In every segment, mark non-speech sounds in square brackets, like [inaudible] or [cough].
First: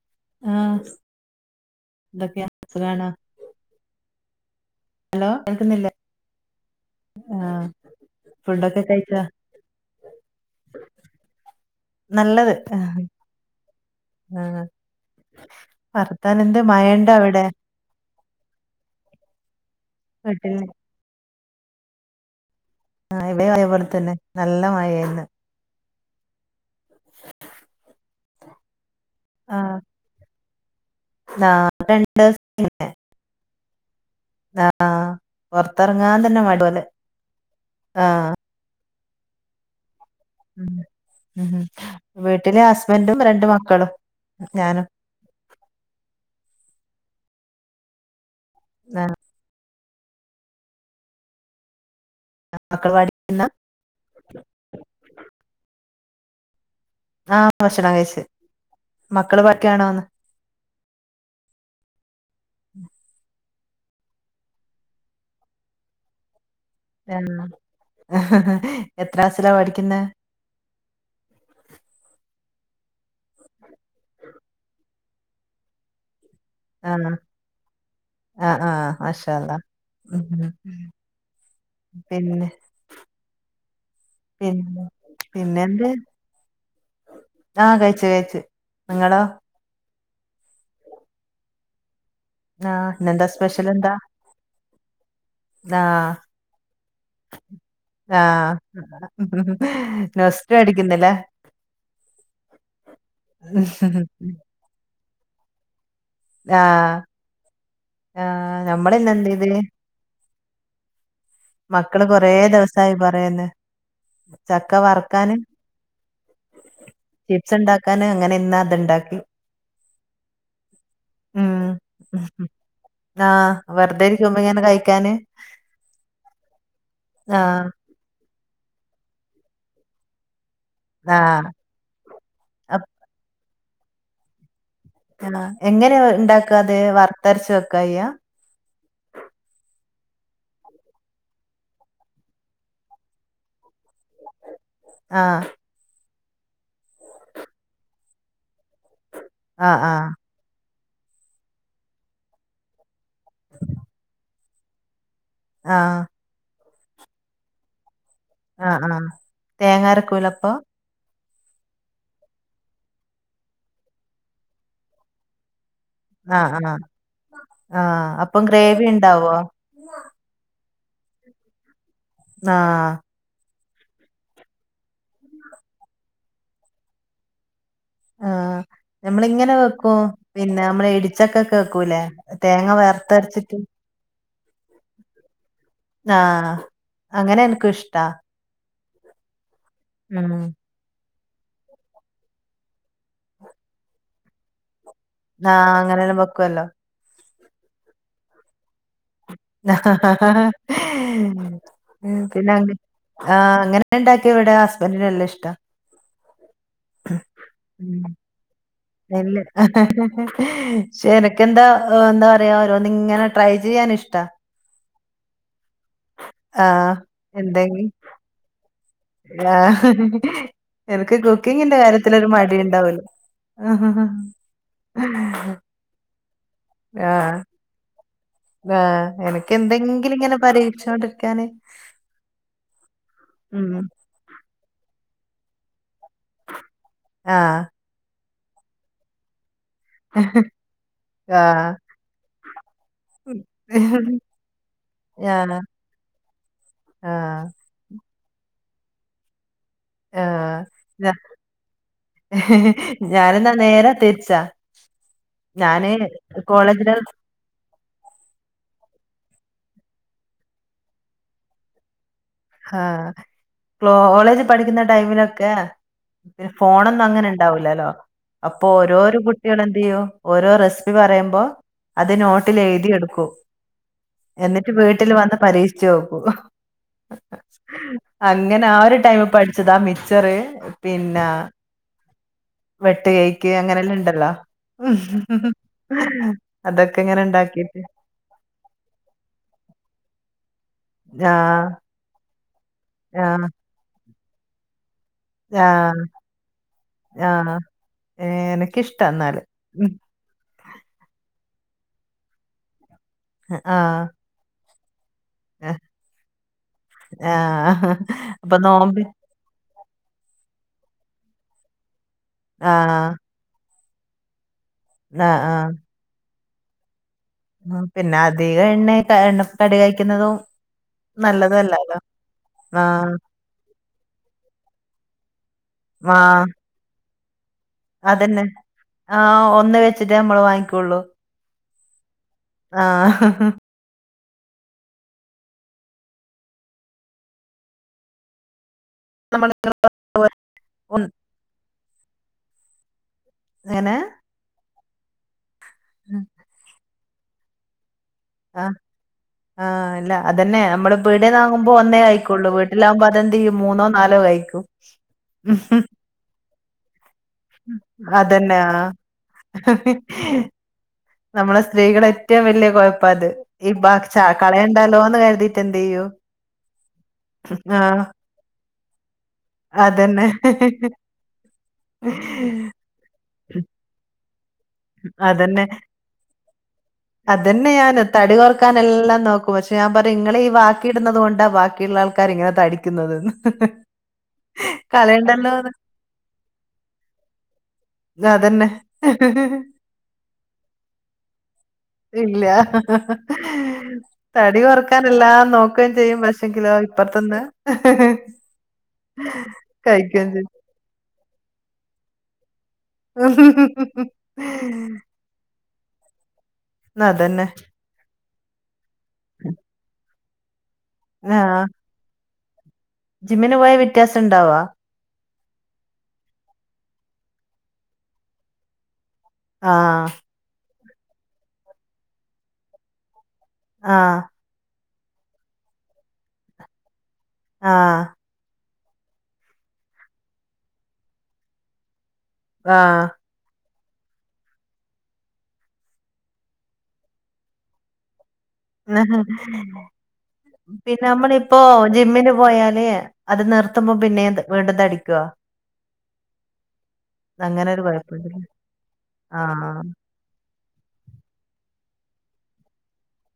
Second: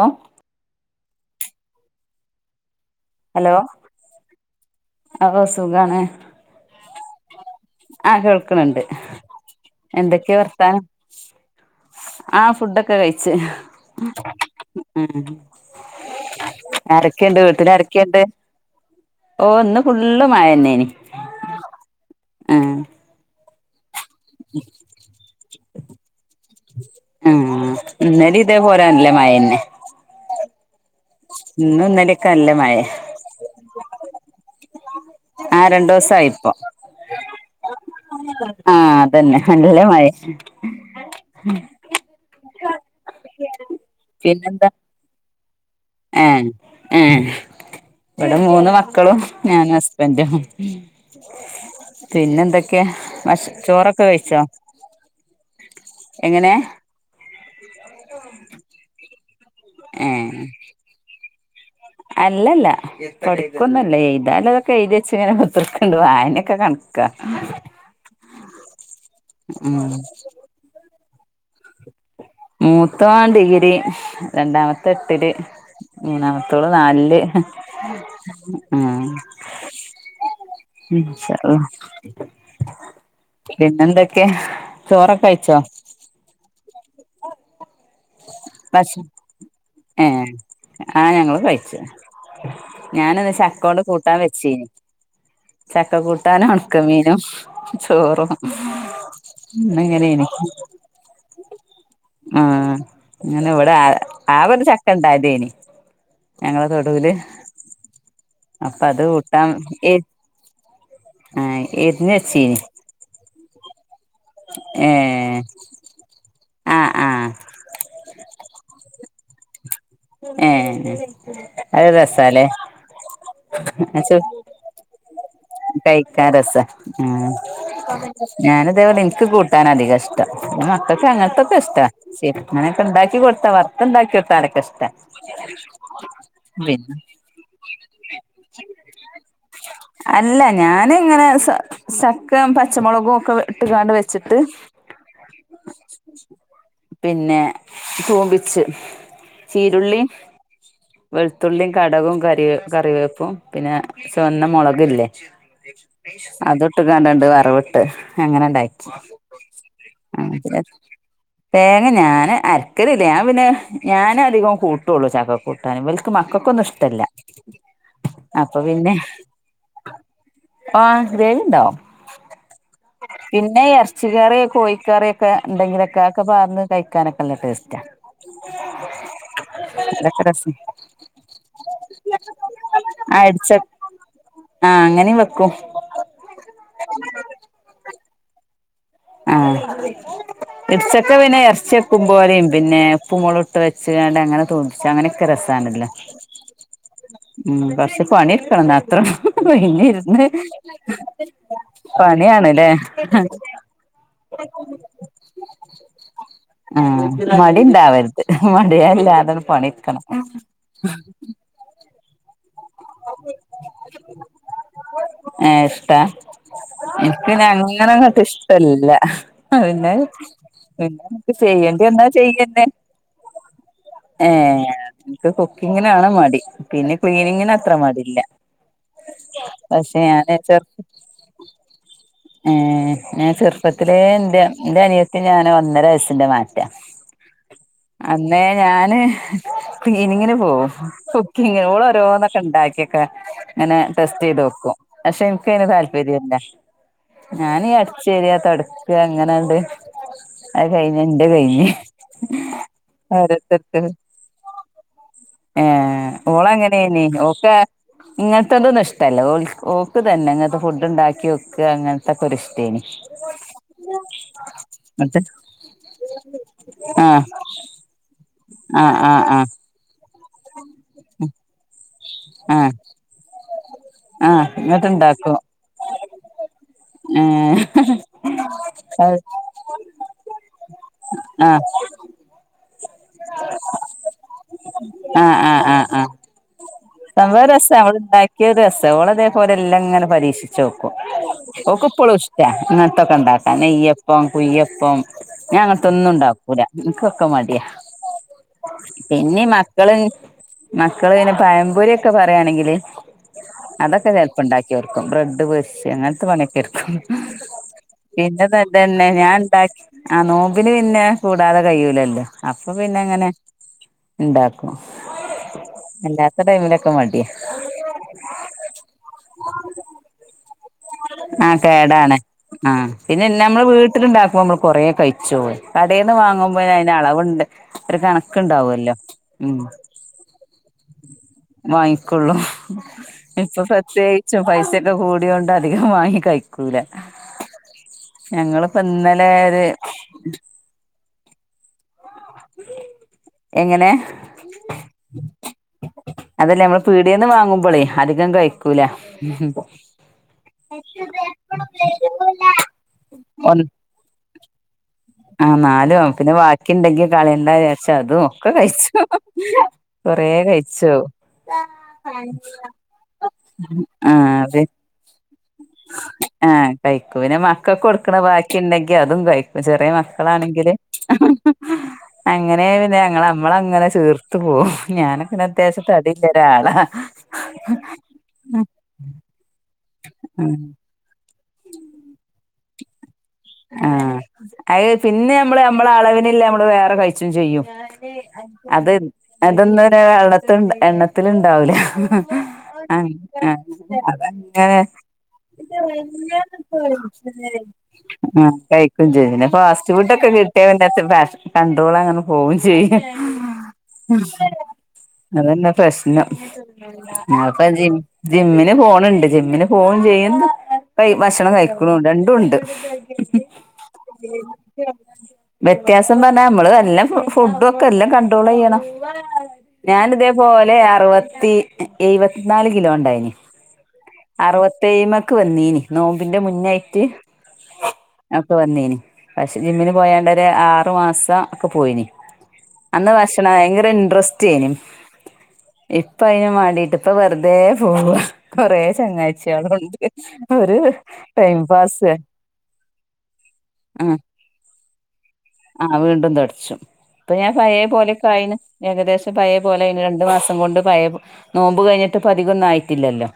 ഓ ആഹ് എന്തൊക്കെയാ സുഖാണോ ഹലോ ഹലോ ഓ കേൾക്കുന്നില്ലേ സുഖാണ് ആഹ് ആഹ് കേൾക്കണണ്ട് ഫുഡൊക്കെ കഴിച്ചോ എന്തൊക്കെയാ വർത്താനം ആഹ് ഫുഡൊക്കെ കഴിച്ചി ആഹ് ഉമ് വർത്താനെന്ത് മഴണ്ടോ ആരൊക്കെണ്ട് അവിടെ വീട്ടിലു ആരൊക്കെണ്ട് ഓഹ് ഇന്ന് ഫുള്ളു വീട്ടിൽ മഴന്നെനി ആഹ് ഇവടെ അതുപോലെ തന്നെ നല്ല മഴായിന്ന് ആഹ് ഇന്നെല ഇതേ പോരാ നല്ലേ മഴന്നെ ആഹ് നാ ഇന്നും ഇന്നാലോക്കെ രണ്ടൂസം നല്ല മഴ പിന്നെ ആഹ് ആഹ് പൊറത്തെറങ്ങാൻ രണ്ടോസായി തന്നെ പ്പം മടി പോലെ ആഹ് ആഹ് അതന്നെ നല്ല മഴ ഉമ് ഉമ് വീട്ടിലെ ഹസ്ബന്റും രണ്ട് മക്ക പിന്നെന്താ ഏഹ് ഏഹ് ഇവടെ മൂന്ന് ആഹ് മക്കളും ഞാനും ഹസ്ബന്റും പിന്നെന്തൊക്കെയ മക്കള് പഠിക്കുന്ന മശ് ചോറൊക്കെ കഴിച്ചോ എങ്ങനെ ആഹ് ഭക്ഷണം കഴിച്ച് മ ഏഹ് അല്ലല്ല പഠിക്കുന്നില്ല എഴുതാനുള്ളതൊക്കെ ച്ചി ഇങ്ങനെ ഇങ്ങനെ കുത്തിയിരിക്കുന്നു. വായന ആഹ് എത്രാസിലാ ഉം പഠിക്കുന്ന. മൂത്ത ഡിഗ്രിരി രണ്ടാമത്തെ എട്ടില് മൂന്നാമത്തെ ത്തോള് നാല് ആഹ് ല്ല് ആഹ് ആഹ് മാഷാ അള്ളാ ഉം പിന്നെ [unintelligible] പിന്നെന്തൊക്കെ പിന്നെ ചോറൊക്കഴിച്ചോ പിന്നെന്ത് ആഹ് കഴിച്ചു കഴിച്ചു ഭക്ഷ നിങ്ങളോ? ഏഹ് ആഹ് ഞങ്ങളും കഴിച്ച് ആഹ് ഇന്നെന്താ ഞാനന്ന് സ്പെഷ്യൽ ചക്കോണ്ട് എന്താ കൂട്ടാൻ വെച്ചീന്. ചക്ക ആഹ് കൂട്ടാനും ഉണുക്ക മീനും ചോറും ഇന് ഇങ്ങനെയ റസ്റ്റ് എടിക്കുന്നില്ലേ ആഹ് ഞാ ന് ഇവിടെ ആ ആകെ ഒരു ചക്ക ഉണ്ടായതേനി ഞങ്ങളെ ആഹ് തൊടൂല് ആഹ് അപ്പൊ അത് നമ്മള്ന്നെന്ത്യ്ത് കൂട്ടാൻ എ ആഹ് മക്കള് എരിഞ്ഞ് കൊറേ വെച്ചീനി ദിവസായി പറേന്ന്. ചക്ക വറക്കാന്. ഏഹ് ആഹ് ആഹ് ചിപ്സ് ഉണ്ടാക്കാന് അങ്ങനെ ഇന്നാ അത്ണ്ടാക്കി. ഏ ഉം അത് രസാ അല്ലേ? ആഹ് വെറുതെ ഇരിക്കുമ്പങ്ങനെ കഴിക്കാന്. കഴിക്കാൻ രസാ ഉം ആഹ് ഞാന് അതേപോലെ എനിക്ക് കൂട്ടാൻ അധികം ഇഷ്ടം. മക്കൾക്ക് ആഹ് അങ്ങനത്തൊക്ക ഇഷ്ടാ ശെ അങ്ങനൊക്കെ ഉണ്ടാക്കി കൊടുത്താ വർത്ത് ഉണ്ടാക്കി കൊടുത്താ ഇഷടാ. ആ എങ്ങനെ ഉണ്ടാക്കാത് പിന്നെ വർത്തരച്ചെക്ക ചെയ്യ. അല്ല ഞാന് ഇങ്ങനെ സ ശക്കയും പച്ചമുളകും ഒക്കെ ഇട്ട് കാണ്ട് വെച്ചിട്ട് ആഹ് പിന്നെ തൂമ്പിച്ച് ആ, ചീരുള്ളി ആ. വെളുത്തുള്ളിയും കടുവും കറി കറിവേപ്പും പിന്നെ ചുവന്ന മുളകില്ലേ? ആ. അത് ഇട്ട് കണ്ടണ്ട് വറവിട്ട്. ആ, അങ്ങനെണ്ടായി ആ. തേങ്ങ അരക്കൂല അപ്പൊ? ആഹ് തേങ്ങ ഞാൻ അരക്കലില്ല ഞാൻ പിന്നെ ഞാൻ അധികം കൂട്ടുള്ളു ചക്കക്കൂട്ട ക്ക് ആ, മക്കൾക്കൊന്നും ആ. ഇഷ്ടല്ല അപ്പൊ പിന്നെ ങ്ങ [unintelligible] ആഹ് പച്ച കറിയ കോഴിക്കറിയൊക്കെ ഉണ്ടെങ്കിലൊക്കെ ഒക്കെ പാർന്ന് കഴിക്കാനൊക്കെ നല്ല ടേസ്റ്റ്. [unintelligible] നമ്മള ഇങ്ങനെ വെക്കുവ അതൊക്കെ രസം പിന്നെ നമ്മള ഇടിച്ചക്ക ഒക്കെ വെക്കൂല്ലേ തേങ്ങ വർത്തെരച്ചിട്ട്. ആഹ അങ്ങനെ വെക്കൂം ആ. അങ്ങനെ എനിക്കും ഇഷ്ടാ. ആഹ ഉം. ഇസ ഒക്കെ പിന്നെ ഇറച്ചി വക്കും പോലെയും പിന്നെ ഉപ്പും മുളകും ഇട്ട് വെച്ച് വണ്ട് അങ്ങനെ തോന്നും പക്ഷെ അങ്ങനെയൊക്കെ ആ രസാണല്ലോ അങ്ങനെല്ലാം വെക്കുവല്ലോ. ഉം പക്ഷേ പണിയെടുക്കണം അത്ര പിന്ന ഇരുന്ന് പണിയാണല്ലേ ഉണ്ടാക്കി ഇവിടെ ഹസ്ബൻഡന് എല്ലാം ഇഷ്ടം. ആ ആ മടി ഉണ്ടാവരുത്. മടിയല്ലാതെ നെല്ല്. പണിയെടുക്കണം. എന്താ എന്താ പറയാ ഓരോന്ന് ഇങ്ങനെ ട്രൈ ചെയ്യാൻ ഇഷ്ടാ. ഹ ഇഷ്ടാ ആഹ് എനിക്ക് പിന്നെ എന്തെങ്കി അങ്ങനെങ്ങോട്ട് ഇഷ്ടല്ല. ആഹ് ന്ന പിന്ന എനക്ക് നക്ക് കുക്കിങ്ങിന്റെ ചെയ്യേണ്ടി വന്നാ കാര്യത്തിലൊരു മടി ചെയ്യന്നെ. ഉണ്ടാവൂല ആഹ് ഏ നമക്ക് കുക്കിങ്ങിനാണ് മടി പിന്നെ ക്ലീനിങ്ങിന് അത്ര മടി ഇല്ല ആ എനക്ക് എന്തെങ്കിലും ഇങ്ങനെ ചെറുപ്പ പരീക്ഷിച്ചുകൊണ്ടിരിക്കാന്. ഞാൻ ചെറുപ്പത്തിലേ എന്റെ എന്റെ അനി ഞാൻ ഒന്നര വയസിന്റെ മാറ്റ ആഹ് അന്നേ ഞാന് ക്ലിനിങ്ങിന് പോവും കുക്കിങ്ങ് ആഹ് ഓളോരോന്ന് ഉണ്ടാക്കിയൊക്കെ ഇങ്ങനെ ടെസ്റ്റ് ചെയ്ത് വെക്കും പക്ഷെ ആഹ് എനിക്ക്ന് താല്പര്യല്ല ആഹ് ഞാന് അടച്ചരിയാ തൊടക്ക അങ്ങനെണ്ട് ആഹ് അത് കഴിഞ്ഞ ഞ എന്റെ കഴിഞ്ഞ് ഞാനെന്നാ ഓരോരുത്തർക്ക് നേരാ തിരിച്ചാ ഏ ഞാന് ഓള കോളേജില് എങ്ങനെയ്നി ഓക്കെ ഇങ്ങനത്തെ എന്ത സ്ഥല ഓക്ക് തന്നെ അങ്ങനത്തെ ഫുഡ് ഉണ്ടാക്കി വെയ്ക്കുക അങ്ങനെ തേനി ആഹ് കോളേജ് പഠിക്കുന്ന ടൈമിലൊക്കെ പി ഫോണൊന്നും ആ അങ്ങനെ ഉണ്ടാവൂലല്ലോ അപ്പൊ ആ ആ ഓരോരോ ആ കുട്ടികൾ എന്ത് ചെയ്യോ ഓരോ റെസിപ്പി പറയുമ്പോ അത് നോട്ടില് ആ എഴുതിയെടുക്കും ആഹ് എന്നിട്ട് വീട്ടിൽ ഇങ്ങട്ട്ണ്ടാക്കും വന്ന് പരീക്ഷിച്ചു നോക്കും ഏഹ് അങ്ങനെ ആ ഒരു ആഹ് ടൈം പഠിച്ചതാ മിച്ചർ പിന്നെ ആഹ് വെട്ട് കേക്ക് അങ്ങനെല്ലാം ഇണ്ടല്ലോ സംഗതി രസാ ഓള് ണ്ടാക്ക്ണ രസാ ഓള് ഇതേ പോലെ എല്ലങ്ങനെ പരീക്ഷിക്കും ആ ഓക്ക് ഇപ്പളും ഇഷ്ട അങ്ങനത്തൊക്കെ ആ ഉണ്ടാക്കാ നെയ്യപ്പം കുയ്യപ്പം ഞാൻ ആ അങ്ങനത്ത ഒന്നും ഉണ്ടാക്കൂല എനക്ക് ഒക്കെ ആ മടിയാ ഏ, എനിക്കിഷ്ടാ എന്നാല് പിന്നെ ഉം. മക്കള് മക്കള് പഴംപൊരിയോക്കെ പറയുകയാണെങ്കിൽ ആ അതൊക്കെ ചെലപ്പ ഉണ്ടാക്കി ബ്രെഡ് ആ പൊരിച്ച അങ്ങനത്തെ പണിയൊക്കെയെടുക്കും ആ. അപ്പൊ നോമ്പ് പിന്നത്തന്നെ ഞാൻണ്ടാക്കി ആ നോമ്പിന് പിന്നെ കൂടാതെ കഴിയൂലല്ലോ അപ്പൊ ആ പിന്നെ അങ്ങനെ ഉണ്ടാക്കും ആ ആ അല്ലാത്ത ടൈമിലൊക്കെ മടിയാ പിന്നെ അധികം എണ്ണ എണ്ണ കടി കഴിക്കുന്നതും ആഹ് നല്ലതല്ലല്ലോ കേടാാണ് ആ ആഹ് പിന്നെ നമ്മള് വീട്ടിലുണ്ടാക്കുമ്പോ നമ്മള് കൊറേ കഴിച്ചുപോവും കടയിൽന്ന് ആ വാങ്ങുമ്പോ അളവുണ്ട് ഒരു അതന്നെ കണക്കുണ്ടാവുമല്ലോ ആ ഉം ഒന്ന് വെച്ചിട്ടേ നമ്മള് വാങ്ങിക്കുള്ളു വാങ്ങിക്കൊള്ളൂ ഇപ്പൊ പ്രത്യേ ച്ചും പൈസയൊക്കെ കൂടിയോണ്ട് അധികം വാങ്ങി കഴിക്കൂല ഞങ്ങളെ നമ്മള് ഇന്നലെര് എങ്ങനെ പീടിയെന്ന് വാങ്ങുമ്പോളേ അധികം ആ കഴിക്കൂല ആഹ് ഇല്ല അതന്നെ നമ്മള് പീടിയെന്ന് വാങ്ങുമ്പോ ഒന്നേ കയിക്കൊുള്ളു വീട്ടിലാകുമ്പോ അതെന്തയ്യും ഒന്ന് മൂന്നോ നാലോ കഴിക്കും ആഹ് നാലും പിന്നെ ബാക്കി ഉണ്ടെങ്കി കളയണ്ട ച്ചു അതും ഒക്കെ അതന്നെ ആ കഴിച്ചു കൊറേ കൊറെകഴിച്ചു നമ്മള് സ്ത്രീകൾ ഏറ്റവും വല്ല കൊഴപ്പ അത് ഈ ആഹ് അതെ കളയുണ്ടല്ലോ എന്ന് കരുതിട്ട് എന്ത് ചെയ്യോ ആഹ് കഴിക്കും പിന്നെ മക്കൾക്ക് കൊടുക്കണ ബാക്കി ഉണ്ടെങ്കി അതും കഴിക്കും ചെറിയ അതന്നെ മക്കളാണെങ്കില് അങ്ങനെ പിന്നെ ങ്ങ നമ്മള് അങ്ങനെ ചീർ അതന്നെ ഒരാളാ അത്ന്നെ ഞാന് തടി കൊർക്കാൻ എല്ലാം നോക്കും പക്ഷെ പക്ഷെ ഞാൻ പറയായും ഇങ്ങളെ ഈ ബാക്കി ഇടുന്നുന്നത് കൊണ്ടാ ബാക്കിയുള്ള ആൾക്കാർ ഇങ്ങനെ തടിക്കുന്നത്ന്ന് ആഹ് അത് പിന്നെ നമ്മള് നമ്മള അളവിനില്ല നമ്മള് വേറെ കഴിച്ചും ചെയ്യും അതന്നെ. അത് അതന്ന് വെള്ളത്തിണ്ട് എണ്ണത്തില ഉണ്ടാവുല ഇല്ല. അങ്ങനെ നല്ല നോക്കുകയും ചെയ്യും പക്ഷെങ്കിലോ ഇപ്പറത്തന്ന് ആ കഴിക്കയും ചെയും ഫാസ്റ്റ് ഫുഡ് ഒക്കെ ചെയ്യും. കിട്ടിയ പിന്നെ കണ്ട്രോൾ അങ്ങനെ പോകും ചെയ്യും അതന്നെ പ്രശ്നം അതന്നെ. ജിമ്മിന് പോണണ്ട് ജിമ്മന് പോവും ചെയ്യും. ഭക്ഷണം ആഹ്. കഴിക്കുന്നുണ്ടും രണ്ടും ഉണ്ട്. ജിമ്മിന് പോയ വ്യത്യാസംണ്ടാവോ. വ്യത്യാസം പറഞ്ഞാ നമ്മള് എല്ലാം ഫുഡും ഒക്കെ എല്ലാം കണ്ട്രോൾ ചെയ്യണം. ആഹ്. ഞാന ഇതേപോലെ അറുപത്തി എഴുപത്തിനാല് കിലോ ഉണ്ടായിന്. ആഹ തേഴ്മക്ക് വന്നീനി നോമ്പിന്റെ മുന്നായിട്ട്. ആഹ ഒ വന്നീന് പക്ഷെ ജിമ്മിന് പോയാണ്ട ഒരു ആറു മാസം ഒക്കെ പോയിന്. ആഹ്. അന്ന ഭക്ഷണ [unintelligible] ഇൻട്രസ്റ്റ് എനി ഇപ്പ അതിന് മാണ്ടിട്ട് ഇപ്പ വെറുതെ പോവ. ആ ഒരു പിന്നെ നമ്മള ടൈം പാസ് ഇപ്പോജിമ്മിന് പോയല്.. അത് നിർത്തുമ്പോ പിന്നെ വീണ്ടും തടി കോ. ആഹ വീണ്ടും തടിച്ചും. ഇപ്പൊ ഞാൻ പഴയ അങ്ങനൊരു കുഴപ്പണ്ടല്ലേ? പോലക്കായിന് ഏകദേശം പയ ആഹ്. പോലെയിന് രണ്ടു മാസം കൊണ്ട് പയ നോമ്പ. ഴിഞ്ഞിട്ട് പതികംന്ന ആയിട്ടില്ലല്ലോ.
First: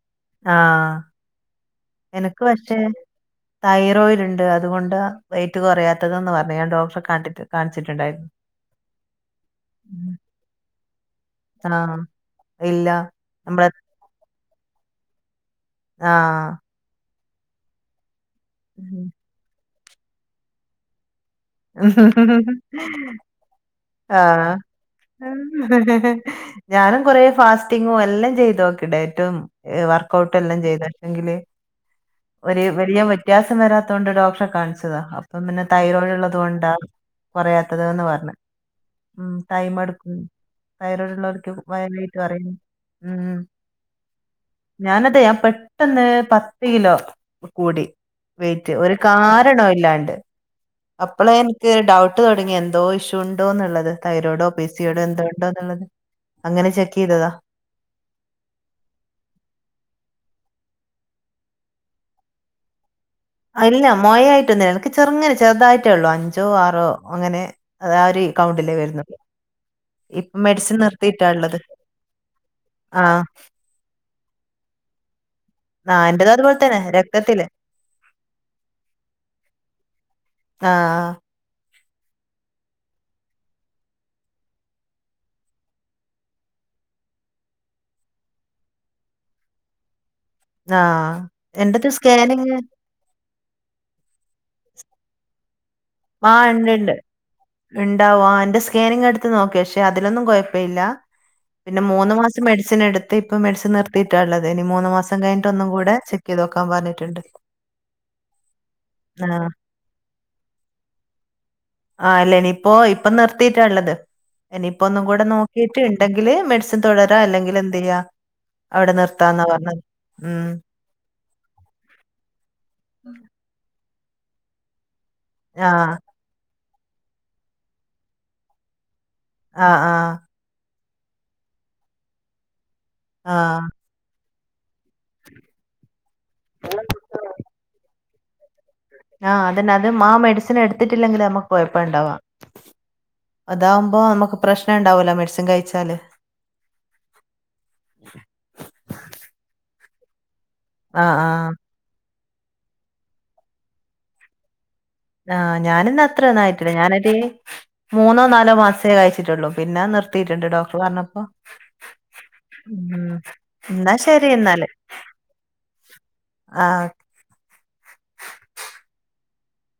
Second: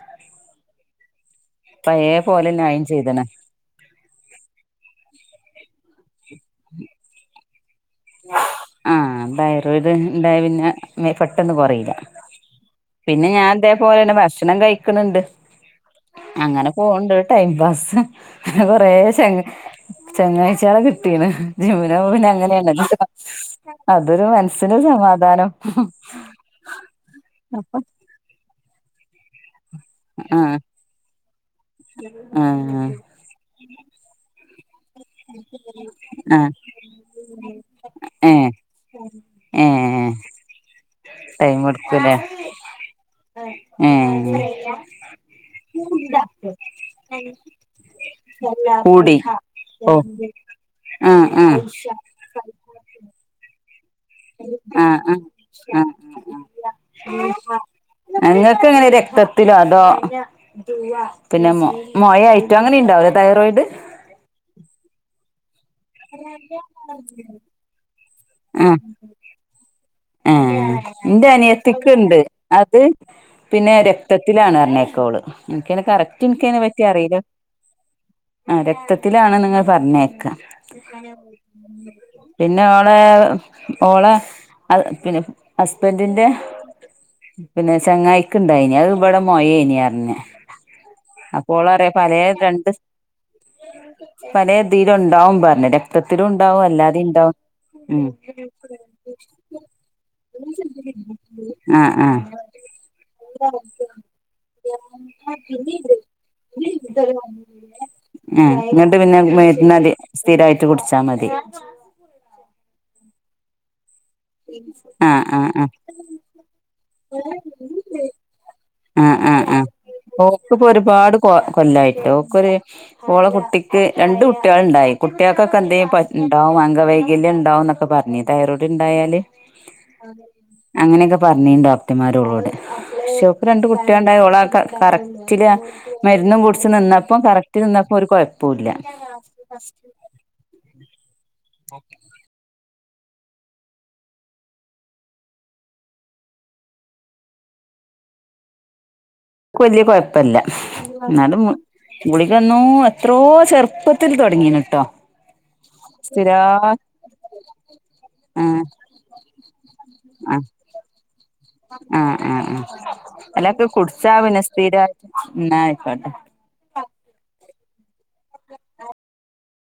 ആഹ പ അയേ പോലെ ന്യായം ചെയ്തണ. തൈറോയിഡ ഉണ്ട് അതുകൊണ്ട് വെയിറ്റ് കുറയാത്തത്ന്ന് പറഞ്ഞഞ് ഞാൻ ഡോക്ടറെ കാട്ടി.. അതെ ആഹ്ന് തൈറോയ്ഡ് ഉണ്ടായ പിന്നെ പെട്ടൊന്നും കുറയില്ല. ആഹ്. ഇല്ല. പിന്നെ ഞാൻ നമ്മള് അതേപോലെന്നെ ഭ.. ഭക്ഷണം കഴിക്കന്ണ്ട് ആഹ്. അങ്ങനെ പോണ്ട് ടൈം പാസ്. കൊറേ ഉം. ശങ്ങാഴ്ചകള് കിട്ടീന് ജിന്മ്മിനെ പോകുമ്പോൾ അങ്ങനെയാണല്ലോ. അതൊരു ആഹ്. മനസ്സിന് സ.. ഞാനും കൊറ ഫാസ്റ്റിങ്ങും എല്ലാം ചെയ്ത് നോക്ണ്ടായി... വർക്കഔട്ട് ആഹ് എല്ലാം ചെയ്തെങ്കില് ഒരു ആഹ് വലിയ വ്യത്യാസം വരാത്ത. ണ്ട് ഡോക്ടറെ കാണിച്ചതാഅപ്പ പിന്നെ തൈറോയിഡ് ഉള്ള. ത ആഹ് കൊണ്ടാ കൊറയാത്തത്ന്ന് പറഞ്ഞ ഏഹ് ഉം ടൈം ഏഹ് എടുക്കും. തൈറോയ്ഡ് ഉള്ളവർക്ക് വയലായിട്ട് അറണം ഉം. എ. പെട്ടന്ന് പത്ത് കിലോ കൂടി. വെയിറ്റ് ഒരു കൂടി കാരണോ ഇല്ലാണ്ട് ഓഹ് അപ്പള ആഹ് ആഹ് എനിക്ക് ഡൗട്ട് ത.. എന്തോ ഇഷ്യു ഉണ്ടോ എന്നുള്ളത് തൈരോടോ പി ആഹ് സിയോടോ ആഹ് എന്തോ ഉണ്ടോ എന്നുള്ളത്. അങ്ങനെ ചെക്ക് ചെയ്തതാ. അങ്ങക്ക് എങ്ങനെ രക്തത്തിലോ അതോ പിന്നെ മോഴായിട്ടോ അങ്ങനെണ്ടാവു ലെ.. അല്ല മൊയ ആയിട്ടൊന്നില്ല എൻക്ക് ചെറുങ്ങന ചെറുതായിട്ട്. റ്റുള്ളൂ അഞ്ചോ ആറോ അങ്ങനെ ആ ഒരു അക്കൗണ്ടിലേ വരുന്നുള്ളൂ. ഏ ഇപ്പം മെഡിസിൻ ന്റെ നിർത്തിയിട്ടാ ഉള്ളത്. അനിയത്തിക് ഉണ്ട് അത് ആഹ് പിന്നെ രക്തത്തിലാണ്. ന്നേക്കോളു എനിക്കനെ ആഹ് എന്റെത് അതുപോലെ തന്നെ കറക്റനിക്കഅതിനെപറ്റി അറിയില്ല. രക്തത്തില് ആ രക്തത്തിലാണ് ന്ന് പറഞ്ഞേക്കാം. ആഹ് പിന്നെ ഓളെ ഓളെ പിന്നെ ഹസ്ബൻറിന്റെ. പിന്നെ ചങ്ങായിക് ഇണ്ടായിനി അത് ഇപടെ മോയ ഇന് പറഞ്ഞ്. ആഹ് എന്റത് അപ്പോൾറിയ പല സ്കാനിങ് രണ്ട് പല തിലും ഉണ്ടാവും പറഞ് രക്തത്തിലും ഉണ്ടാവും അല്ലാതെയ ഉണ്ടാവും. ഉം ഉണ്ടാവും എന്റെ സ്കാനിങ് എടുത്ത് നോക്കി പക്ഷെ അതിലൊന്നും കുഴപ്പ ഇല്ല പിന്നെ ആഹ് മൂന്ന് ആഹ് മാസം. മെഡിസിൻ എടുത്ത് ഇപ്പ ആഹ് മെഡിസി നിർത്തിയിട്ടാ ഉള്ളത് ഇനി മൂന്ന് മാസം കഴിഞ്ഞിട്ട ഒന്നും കൂടെ ചെക്ക് ചെയ്ത് നോക്കാൻ പറഞ്ഞിട്ടുണ്ട്. ഉ എന്നിട്ട് പിന്നെ ആഹ് മരുന്നട് സ്ഥിരായിട്ട് കുടിച്ചാ മതി. ഇ പോ ഇപ്പൊ നിർത്തിയിട്ടാള്ളത്. ഇനിയിപ്പോ ഒന്നും ആഹ് കൂടെ ആഹ് ആഹ് നോക്കിട്ട് ഉണ്ടെങ്കില് മെഡിസിൻ തുടരാ അല്ലെങ്കിൽ എന്ത് ചെയ്യാ. അവിടെ നിർത്താന്നാ പറഞ്ഞത് ഉം ഓക്ക് ഇപ്പോ ഒരുപാട് കൊ കൊല്ലായിട്ട് ഓക്കരു ഓള കുട്ടിക്ക് രണ്ട് കുട്ടികൾ ഉണ്ടായി കുട്ടികൾക്കൊക്കെ ആഹ് എന്തും ഉണ്ടാവും അംഗവൈകല്യം ഉണ്ടാവും എന്നൊക്കെ പറഞ്ഞഞ് തൈറോഡ് ഉ ആ ആ അങ്ങനെയൊക്കെ പറഞ്ഞീ ഡോക്ടർമാർ ഓളോട് പക്ഷേ ഒപ്പോ ആഹ് രണ്ട് കുട്ടിയുണ്ടായള കറക്റ്റില് മരുന്നും കുടിച്ച് നിന്നപ്പം കറക്റ്റ് നിന്നപ്പോൾ ഒരു കുഴപ്പല്ല ആ അതിനെ അത് ആ മെഡിസിൻ എടുത്തിട്ടില്ലെങ്കിൽ നമ്മുക്ക് കൊഴപ്പം ഉണ്ടാവാം അതാവുമ്പോ നമുക്ക് പ്രശ്ന മുണ്ടാകില്ല മെഡിസിൻ കഴിച്ചാല് വലിയ കുഴപ്പല്ല ആ ആ ഗുളികന്നോ എത്രോ ചെറുപ്പത്തിൽ തുടങ്ങീന കേട്ടോ ആ ഞാനിന്ന അത്ര ഒന്നായിട്ടില്ല ഞാനൊരു മൂന്നോ നാലോ ആഹ് മാസമേ കഴിച്ചിട്ടുള്ളൂ പിന്നെ നിർത്തിയിട്ടുണ്ട് ഡോക്ടർ പറഞ്ഞപ്പോ ആ ആ ആ ഉം അല്ലപ്പോ എന്നാ കുടിച്ചാ ശരി പിന്നെ എന്നാല് സ്ഥിരമായിട്ട എന്ന ആയിക്കോട്ടെ ആ